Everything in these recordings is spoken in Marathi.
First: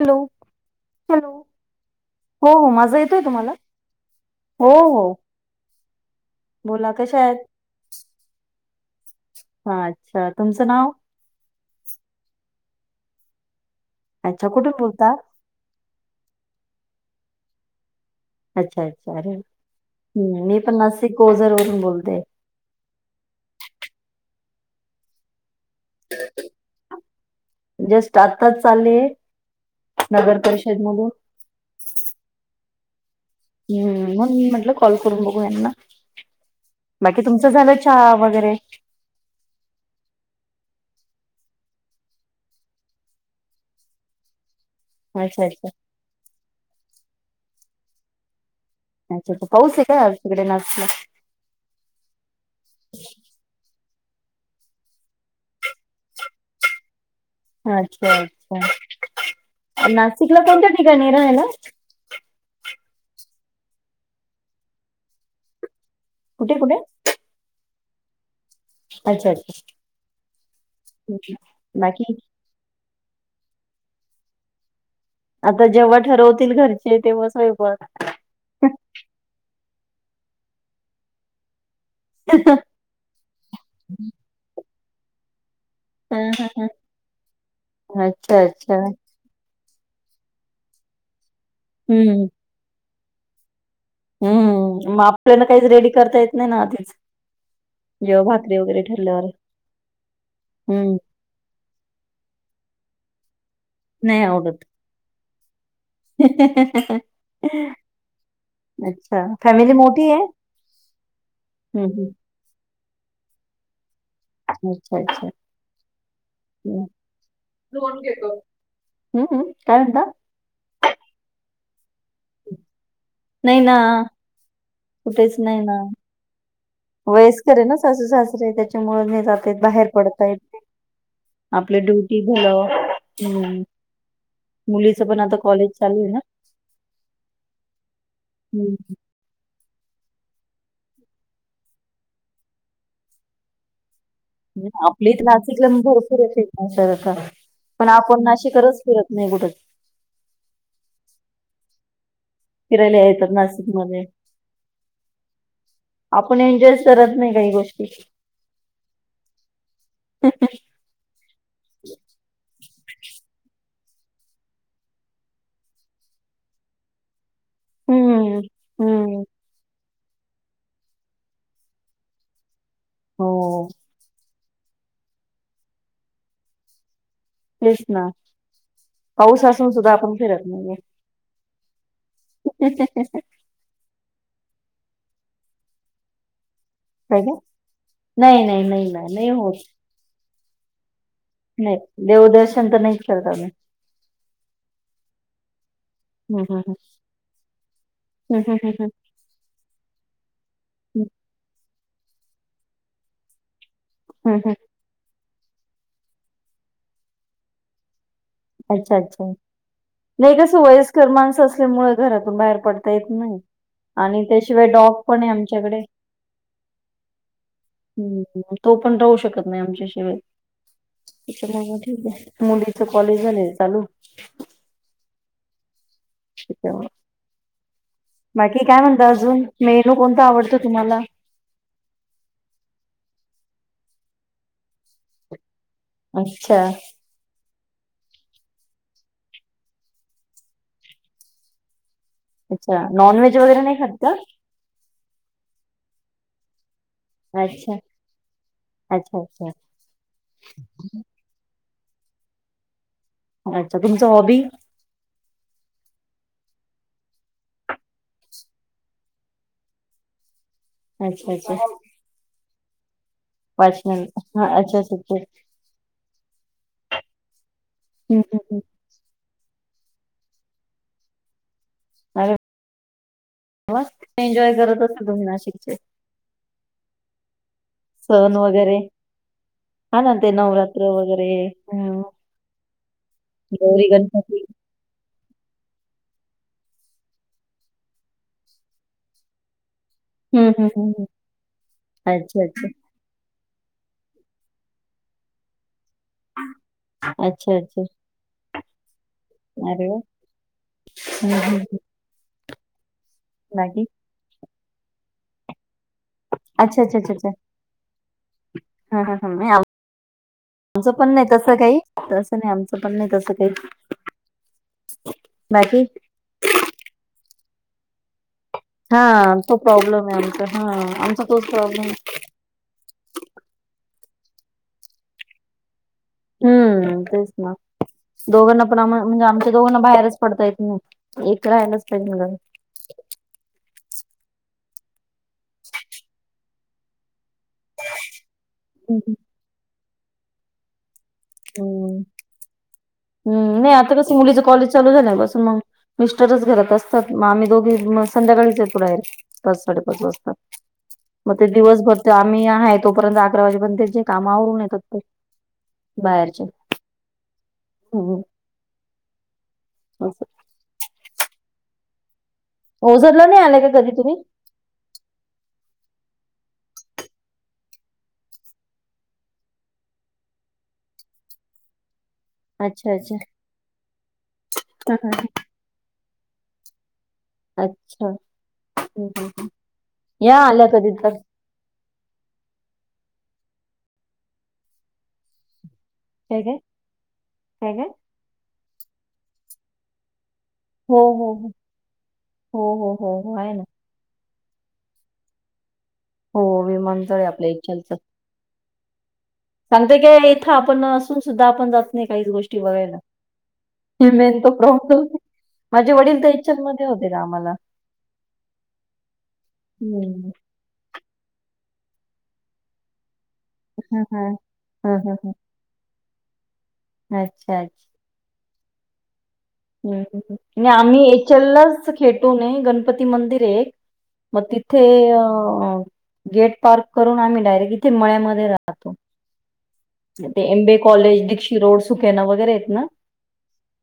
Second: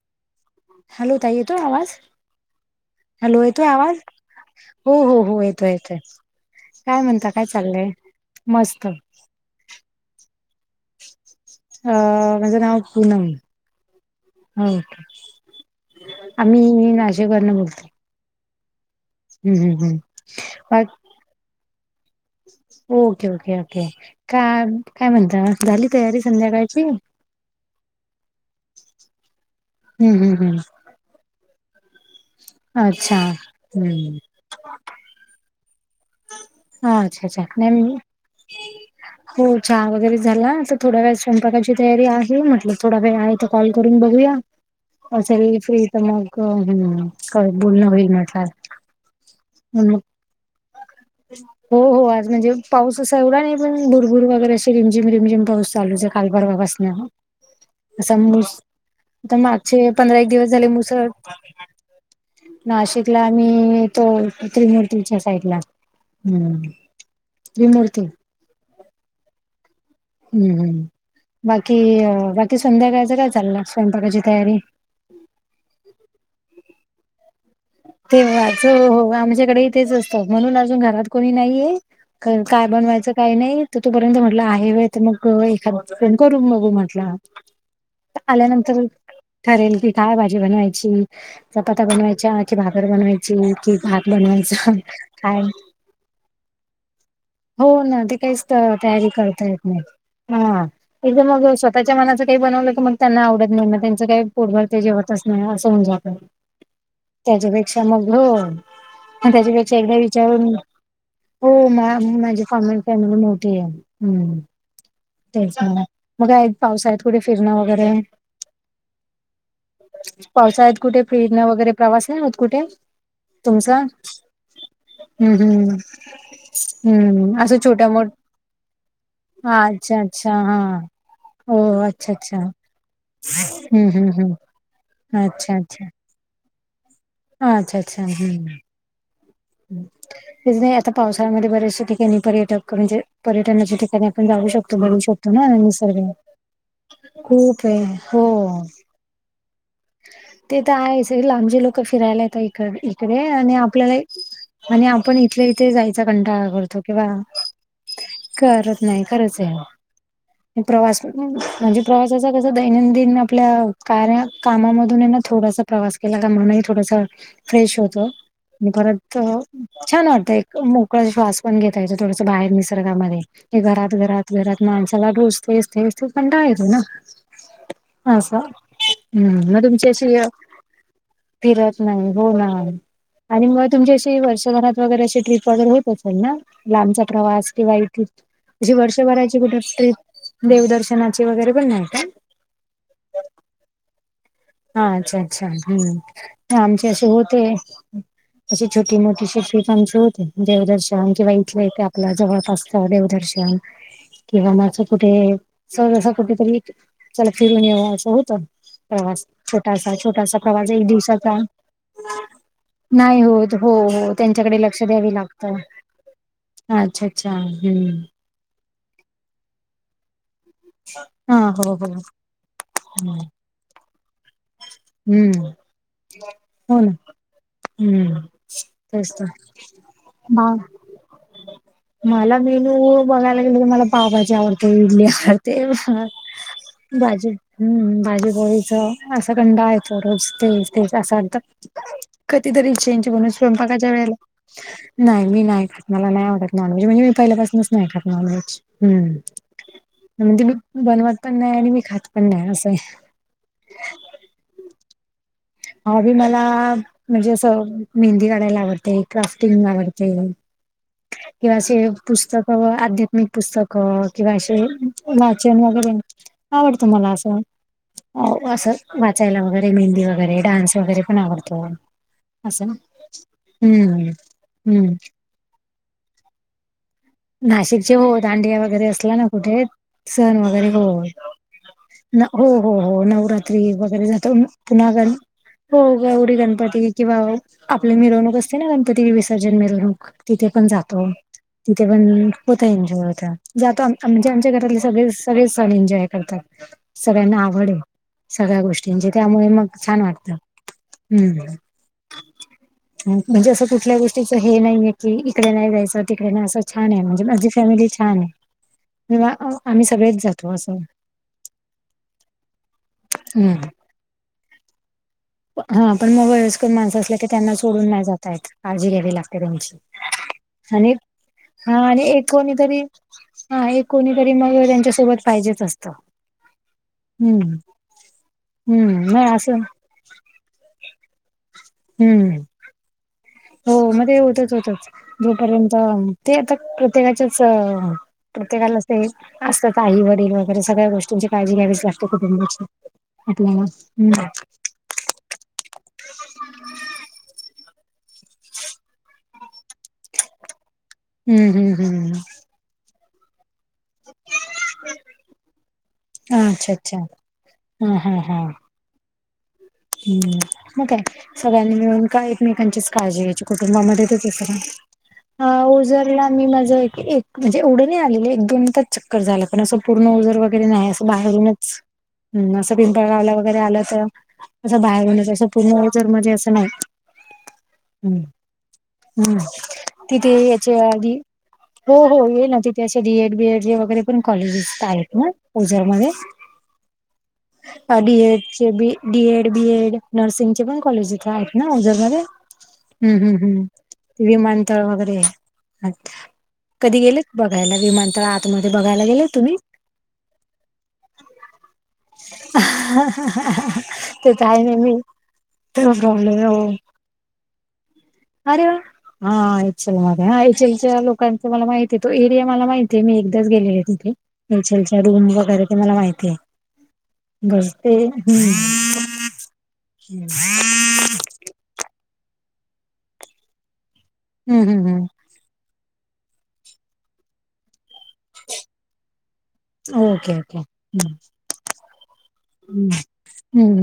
हॅलो. हॅलो तय येतो आवाज हो हो माझा येतोय हॅलो तुम्हाला आहेेतोय आवाज हो हो हो येतो येतय बोला काय कशा म्हणता काय चाललंय मस्त हा, अच्छा. तुमचं नाव? अ माझं नाव पुनम. अच्छा हो. कुठून बोलता आम्ही नाशिकवरणं बोलते. अच्छा- अच्छा. अरे, हम्. मी पण बाकी नासिक ओझर वरुन बोलते. Okay, okay, okay. काय- काय म्हणता मग? झाली तयारी संध्याकाळची. जस्ट आताच चालेय, हम्म हम्म नगर हम्म. परिषद मधून. अच्छा. हम्म. म्हण म्हटलं कॉल करून बघू यांना. बाकी अच्छा अच्छा. तुमचं झालं, नाही चहा वगैरे. हो चहा वगैरे झाला. तर थोड्या वेळात स्वयंपाकाची तयारी. आहे म्हटलं थोडा वेळ आहे. कॉल करून बघूया. अच्छा असेल अच्छा फ्री तर, मग हम्. क बोलणं होईल म्हटलं. अच्छा. पाऊसय का, तिकडे नाशिकला? [unintelligible] हो- हो. आज म्हणजे पाऊस असा एवढा नाही. पण भुरभूर वगैरे असे रिमझिम - रिमझिम पाऊस चालूचय काल परवापास अ ह. अस अच्छा नुस अच्छा त आता मागचे पंधरा एक नाशिकला दिवस झाले. कोणत्या मुस ठिकाणी राहायला नाशिकला आणि तो त्रिमूर्तीच्या साईडला. कुठे हम्म. कुठे त्रिमूर्ती. अच्छा, अच्छा. हम्म, हम्. बाकी - बाकी संध्याकाळचं काय चाललं? स्वयंपाकाची तयारी. आता जेव्हा ठरवतील घरचे. तेव्हा स्वयंपाक. तेव्हाच. हो, हो आमच्याकडे तेच असतं. म्हणून अजून घरात कोणी नाहीये. कारण, काय बनवायचं. काही नाही. तर तोपर्यंत म्हटलं आहे वेळ तर मग, एखाद तेण हम्म करून हम्म बघू म्हटलं. हम्म अच्छा अच्छा आल्यानंतर ठरेल की. काय भाजी बनवायची? चपाता हम्म बनवायच्या की भाकर बनवायची कि भात बनवायचा. हम्म मग काय आपल्याला काहीच रेडी करताय नाही ना, तेच. हो, ना. ते काहीच त तयारी करता येत नाही. हम्म ह. मग स्वतःच्या मनाचं काही बनवलं की, मग त्यांना आवडत नाही. मग त्यांचं नाही काही आवडत पोटभरते. जेवतच नाही. असं होऊन जात. त्याच्यापेक्षा मग, हो. अच्छा फॅमिली त्याच्यापेक्षा एकदा मोठी आहे विचारून. हो. म हम्म हम्म माझे कॉमेंट फॅमिली, मोठीय. हं. [unintelligible] तेच मग. उन्हाळ्यात - हम्म पावसाळ्यात कुठं फिरणं वगैरे. अं, अं. काय म्हणता? पावसाळ्यात कुठे? फिरण वगैरे प्रवास नाही होत. कुठे, नाही ना तुमचा? हम्, हम्. [inaudible] वयस्करय ना सासू -सासरे. त्याच्यामुळे नाही जाता येत हां, बाहेर. अच्छा, अच्छा. हा. आपले ड्युटी भलं. हम्. हं, हं, हं. मुलीच पण आता कॉलेज चालूय ना. ह. अच्छा - अच्छा. हम्म. हम्, ह. [unintelligible] आता, पावसाळ्यामध्ये, बऱ्याचशा ठिकाणी पर्यटक म्हणजे, पर्यटनाच्या ठिकाणी आपण जाऊ शकतो, बघू आपलीच शकतो ना नाशिकला निसर्ग. भर [unintelligible] खूप आहे. पण हो. आपण नाशिकरच फिरत नाही, कुठंच. ते तर आहेस. हे लांबचेे लोक फिरायला येत इक फिरायला -इकडे येतात आणि आपल्याला नाशिकमध्ये आणि आपण इथले इथे, जायचा आपण कंटाळा करतो. एन्जॉयच कि, बा करत नाही काही गोष्टी करत नाही. खरचय ना. प्रवास म्हणजे प्रवासाचा कस दैनंदिन आपल्या कार्या कामामधून आहे ना थोडासा प्रवास केला का म्हून थोडासा फ्रेश होत हम्म आणि परत हम्म छान वाटतं एक मोकळा श्वास पण घेता ययेत थोडस बाहेर निसर्गामध्ये हे हो घरात घरात घरात माणसाला ढोसते पणड येतो ना कृष्णा हम् मग तुमची अशी फिरत नाही होणार आणि मग तुमची अशी वर्षभरात वगैरे अशी ट्रिप वगैरे होत असेल ना लांबचा काय काय प्रवास किंवाती नाही नाही जशी नाही नाही नाही वर्षभराची कुठे होत ट्रीप देवदर्शनाची वगैरे पण नाही का? देवदर्शन तर नाही करतो म्ही हा अच्छा अच्छा हम्म आमचे असे होते हम्म अशी हम्म हम्म हम्म छोटी मो ट्रीप आमची होते हम्म देवदर्शन किंवा इथले यथे आपल्या जवळपासत देवदर्शन हम्म किंवा हम्म. मागं कुठे सजसा कुठेतरी चला फिरून यावं असं होतं अच्छा अच्छा प्रवास छोटासा नाही छोटासा कसं प्रवास एक वयस्कर दिवसाचा माणस असल्यामुळे घरातून बाहेर पडता येत नाही होत हो हो आणि त्यांच्याकडे त्याशिवाय लक्ष डॉग द्यावे पण आहे लागतं आमच्याकडे अच्छा अच्छा हम्म तो पण राहू शकत नाही आमच्या हा हो हो शिवायठी मुलीच कॉलेज चालू हम्म हो त्याच्यामुळे. ना हम्म बाकी काय म्हणता तेच तर अजून मेनू कोणता बा आवडतो तुम्हाला? मला मेनू बघायला गेले तर मला पावभाजी आवडते इडली आवडते ह अच्छा बाजू हम्म बाजू बळीस असं कंडा आहे तो रोज तेच तेच असं अर्ध कधीतरी अच्छा चेंज नॉन करण व्हेज वगैरे नाही स्वयंपाकाच्या खात का? वेळेला नाही मी नाही कर मला नाही आवडत नॉनव्हेज म्हणजे पहिल्यापासूनच अच्छा नाही टनॉज अच्छा अच्छा. म्हणजे बन पण नाही आणि मी खात पण नाही असं आहे अच्छा तुमचं हॉबी हवी मला म्हणजे असं मेहंदी काढायला आवडते क्राफ्टिंग आवडते अच्छा अच्छा किंवा असे पुस्तक आध्यात्मिक पुस्तक वाचन किंवा हा असे अच्छा अच्छा अच्छा वा वगरे आवडत मला असं हम्म हम्म हम्म अस वाचायला वगैरे मेहंदी वर डान्स वगैरे पण आवडतो अरे अस ना शिक ह नाशिकचे होत दांडिया वगैरे असला ना कुठे हा ना ते सण वगैरे नवरात्र वगैरे हम्म होत हो हो हो नवरात्री गौरी वगैरे जात गणपती पुन्हा ग हो गवी गणपती किंवा आपली मिरवणूक असते ना गणपती विसर्जन मिरवणूक तिथे हम्म पण हम्म हम्म हम्म. जातो तिथे पण.. अच्छा अच्छा होतंय जातो आमच्या आमच्या आघरातले सगळे सगळे सण एन्जॉय करतात. सगळ्यांना अच्छा आवड आहे. अच्छा सगळ्या गोष्टींचे त्यामुळे मग अरे वा छान वाटतं. हम्म.. ह म्हणजे असं बाकी कुठल्या गोष्टीच हे नाहीये कि इकडे नाही जायचं तिकडे नाही अस छान आहे म्हणजे माझी फॅमिली छान आहे ह ह ह आम्ही सगळेच जातो असं आमच पण नाही तस काही तसं नाही आमच पण नाही तसं हम्म काही बाकी हा पण मग वयस्कर माणसं असल्या तर त्यांना सोडून नाही जात आहेत काळजी हा घ्यावी लागते तो त्यांची प्रॉब्लेम आहे आमचा हा आणि आमचा तोच हा प्रॉब्लेम आणि एक कोणीतरी हा एक कोणी तरी मग त्यांच्यासोबत पाहिजेच असतं. हम्म.. तेच हम्म ना.. दोघांना पण आम्हा हम्म म्हणजे नाही आमच्या असं दोघांना बाहेरच पडता येत नाही. एक राहिलाच पाहिजे ना हम्म हो म ते होतच होत जोपर्यंत ते आता प्रत्येकाच्याच प्रत्येकालाच ते असतात आई वडील वगैरे सगळ्या गोष्टींची काळजी घ्यावीच हम्म लागते कुटुंबाची हम्म नाही आता कस मुलीचं कॉलेज चालू झाल्यापासून मग मिस्टरच घरात असतात म आम्ही दोघी संध्याकाळीच येतो डायरेक पाच साडेपाच वाजता म ते हम्म हम्म दिवसभर ते हम्म आम्ही आहे तोपर्यंत अकरा वाजेपर्यंत जे कामा आवरून येतात ते बाहेरचे अच्छा अच्छा हा हा हम्म हा असं हम्म मग काय सगळ्यांनी मिळून का एकमेकांचीच काळजी ओझरला नाही घ्यायची आलाय का कधी कुटुंबामध्ये त तुम्ही तेचना हा उजरला मी माझं एक म्हणजे एवढं नाही आलेले एक दोन तच कट झाला पण असं पूर्ण उजर वगैरे नाही असं बाहेरूनच हम्म असं अच्छा अच्छा पिंपळगावला वगैरे आलं असं असं बाहेरूनच असं पूर्ण ओझरमध्ये असं नाही. हम्म हम्म तिथे या आल्या याच्या कधी तर आधी हो हो येईना तिथे असे डीएड बीएड जे वगैरे पण कॉलेजेस आहेत ना ओझरमध्ये काय काय काय काय? डी एड चे B D Ed B Ed नर्सिंगचे पण हो कॉलेज इथे हो आहेत हो ना इथे ओझरमध्ये हो हो हो हम् हो, हम् आहे ना हम् विमानतळ वगैरे हो कधी विमानतळ आहे गेलेत आपल्या बघायला विमानतळ आत तमध्ये बघयला गेले तुम्ही सांगतोय काय इथं आपण असून सुद्धा आपण जात नाही काहीच गोष्टी बघायला. ते तर नेमका आहे नेहमी प्रॉब्लेम माझे तो वडील तर प्रॉब्लेम आहे हो इच्यन मध्ये होते कामाला अरे वा हा एचल मध्ये हा एचलच्या लोकांच मला माहिते तो एरिया मला माहिते ते मी एकदाच गेलेले हा तिथे हा एच एल हा च्या हा हा रूम वगैरे ते मला माहितीये. अच्छा बस अच्छा ते हम्म हम्म हम्म हम्म आणि आम्ही एचललाच खेटूने गणपती मंदिरे एक म तिथे हम्म हम्म अ गेट पार करून आम्ही डायरेक आम्ही इथे मळ्यामध्ये राहतो. ओके ते ओके एमबी कॉलेज दीक्षि रोड सुकेना वगैरे आहेत ना हम्म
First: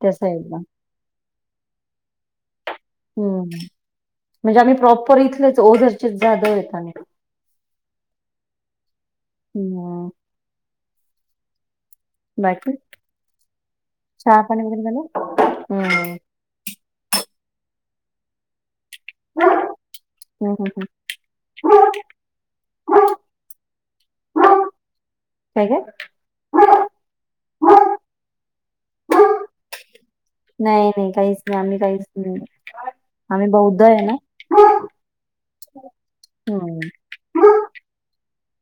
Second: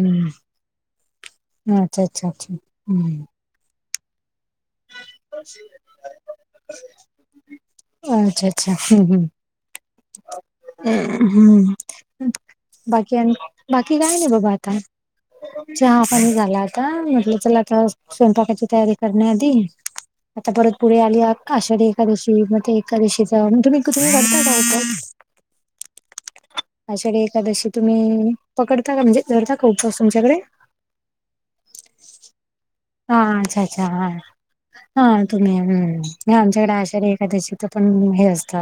त्या साइडला हा अच्छा अच्छा अच्छा हम्म म्हणजे आम्ही प्रॉपर इथलेच ओझरचेच जाधवेत आम्ही अच्छा अच्छा हम्म हम्म हम्म हम्म बाकी आणि बाकी काय नाही चहा बाबा पाणी आता वगैरे झालं? हम्म चहा हम्म पाणी झाला. ता म्हटलं चला आता स्वयंपाकाची तयारी करण्याआधी आता हम्म परत हम्म पुढे आलीया आषाढी एकादशी म ते एकादशीच तुम्ही करता का उपवास? काय काय? आषाढी एकादशी तुम्ही पकडता का म्हणजे धरता का उपवास तुमच्याकडे? नाही नाही काहीच नाही आम्ही काहीच हम् हा अच्छा अच्छा हा हा तुम्ही हम्म आमच्याकडे हम्म. आषाढी दशीच पण हे असत.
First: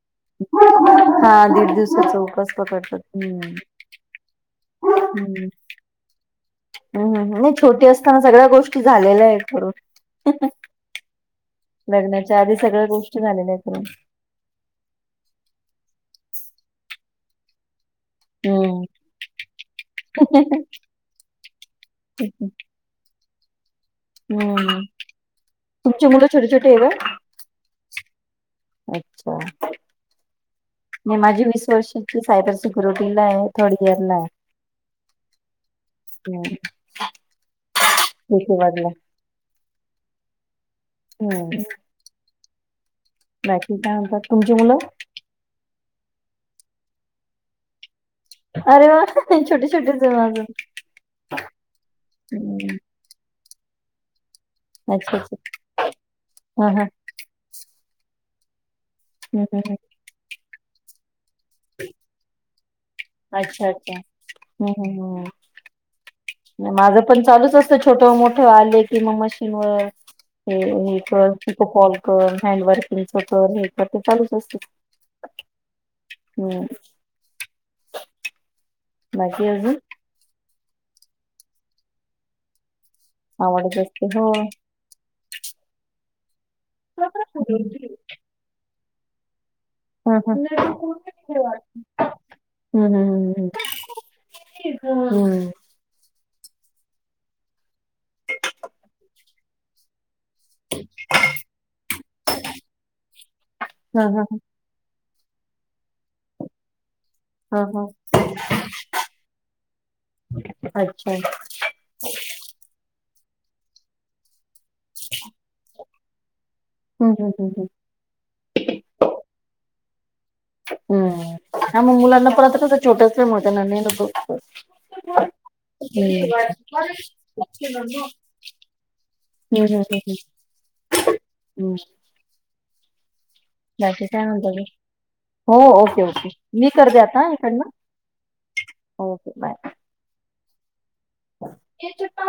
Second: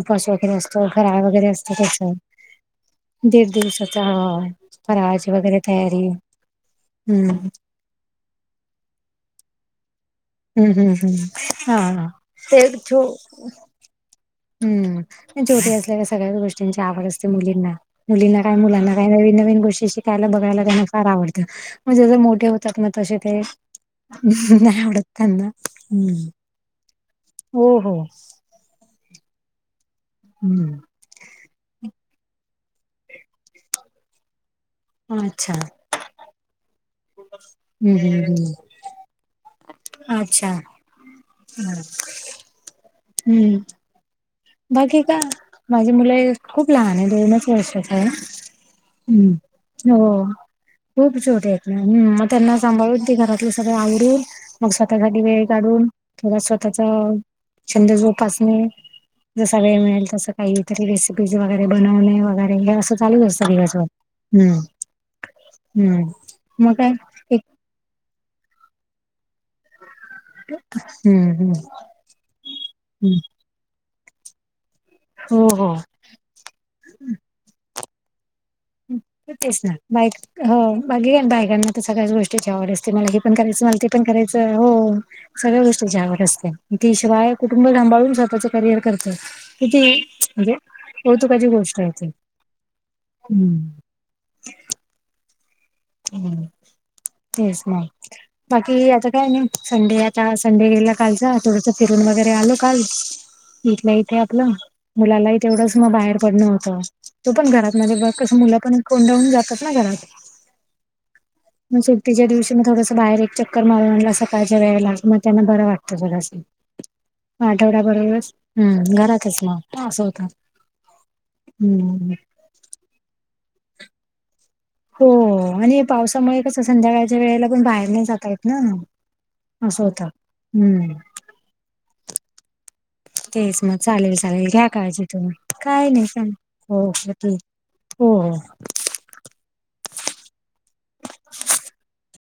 उपस वगैरे असतो फराळ हा वगैरे दीड असतो त्याच दिवसाचा उपास पकडतात. दिड हम्म. दिवसाच फराळाची वगैरे तयारी हम हम्म मी छोटी असताना सगळ्या गोष्टी झालेल्या आहेत करून हम्म हम्म हम्म हा लग्नाच्या आधी ते सगळ्या छो गोष्टी झालेल्या आहेत करून हम्म छोटी असलेल्या सगळ्याच गोष्टींची आवड असते मुलींना मुलींना काय हम्म मुलांना काही नवीन नवीन गोष्टी शिकायला बघायला त्यांना फार आवडतं म्हणजे ज मोठे होतात. तसे ते हम्म. नाही आवडत त्यांना तुमची हम्म मुलं छोटी छोटी आहे का? हो हो अच्छा हम्म मी माझे मिस्टर वीस वर्षाची सायबंर सिक्युंरिटीलां आहे थर्ड इयंर लां आहे. अच्छा. ते. [unintelligible] हम्मं हम्मं अच्छा. हम्मं बांकी कायं म्हणतांत बांकी कां माझी मुलं खूंप लहांन आहे दोनचं वर्षाचं आहे. अरे वा छोटे छोटेच हम्मं हो आहे माझं. खूंप छोट आहेतं नां हंम मंग त्यांना हम्म सांभाळून ती घरांत. ते सगळं आवरूंन मंग अच्छा स्वंतःसांठी अच्छा वेळ काढूंन थोडं हा हा स्वंतःचं. छंद जोपांसने. हम्म जसां हम्म. हम्म. वेळ मिळेलं तसं कांहीतरी रेसिपीज वगैरें बनवणे वगैरें हे. चालूं असतें अच्छा दिवसंभर अच्छा. हम्मं हम्म हम्म हम्म हम्मं. माझं पणं चालूंचं असतं छोट मोठं आले कि मंग मं किं हे हे हम्म करं हम्म इथं कॉल करं हँड वर्किंगचं हम्म करं. असं चालूंचं असतें. हो हो. हम्मं. बाकी तेचं अजून नां बांक बांकी बायकांनां तरं सगळ्यांचं गोष्टींची आवडं असतें मलां पणं करायचं आवडच म्हंणते पणं असते करायचं हो सगळ्यां गोष्टीं ज्यांवर असतें तीशिवायं कुटुंब थांबाळूंन स्वंतःं करिअर करतं किती हम्म म्हणजे कौतुकांची गोष्टं आहेतं. हम्मं हमं हंम हम्मं हमं हं तेचं नाहीं बांकी आतां कायं नाहीं संडे. आतां संडे गेलां कालचां थोडंसं फिरूंन वगैरें आलो कांल इथल्यां हां, इथे हां, आपलं. मुलांलाही तेवढंचं मंग बाहेर पडणं होतं. तो पणं हां, घरांत हां. मध्यें बघं कसं मुलं पणं कोंडाहून जातातं नां घरांत. अच्छा. मंग सुेटीच्यां दिवशी मंग थोडंसं बाहेर एक चक्कर मारूंन आणला सकाळच्यां वेळेलां मंग त्यांना बरं वाटतं. हं, हं, हं, हं. आठवड्यां बरोबरचं हम्मं घरातचं नां असं होत. हम्मं हं मंग हम्म मुलांना परंत कसं छोट्यांच पते नां. हो आणि पावसांमुळे कसं संध्याकाळच्यां वेळेलां पणं बाहेर नाहीं जातां येतं नां. असं होतं हम्मं. हम्मं. तेचं मंग चालेलं काय चालेलं म्हणता अजून? घ्यां काळजी तुम्हीं हो, कायं ओके, नाहीं ओके. सांग मी हो. करते हो ओ हो. हो बांय. हे तर. [unintelligible]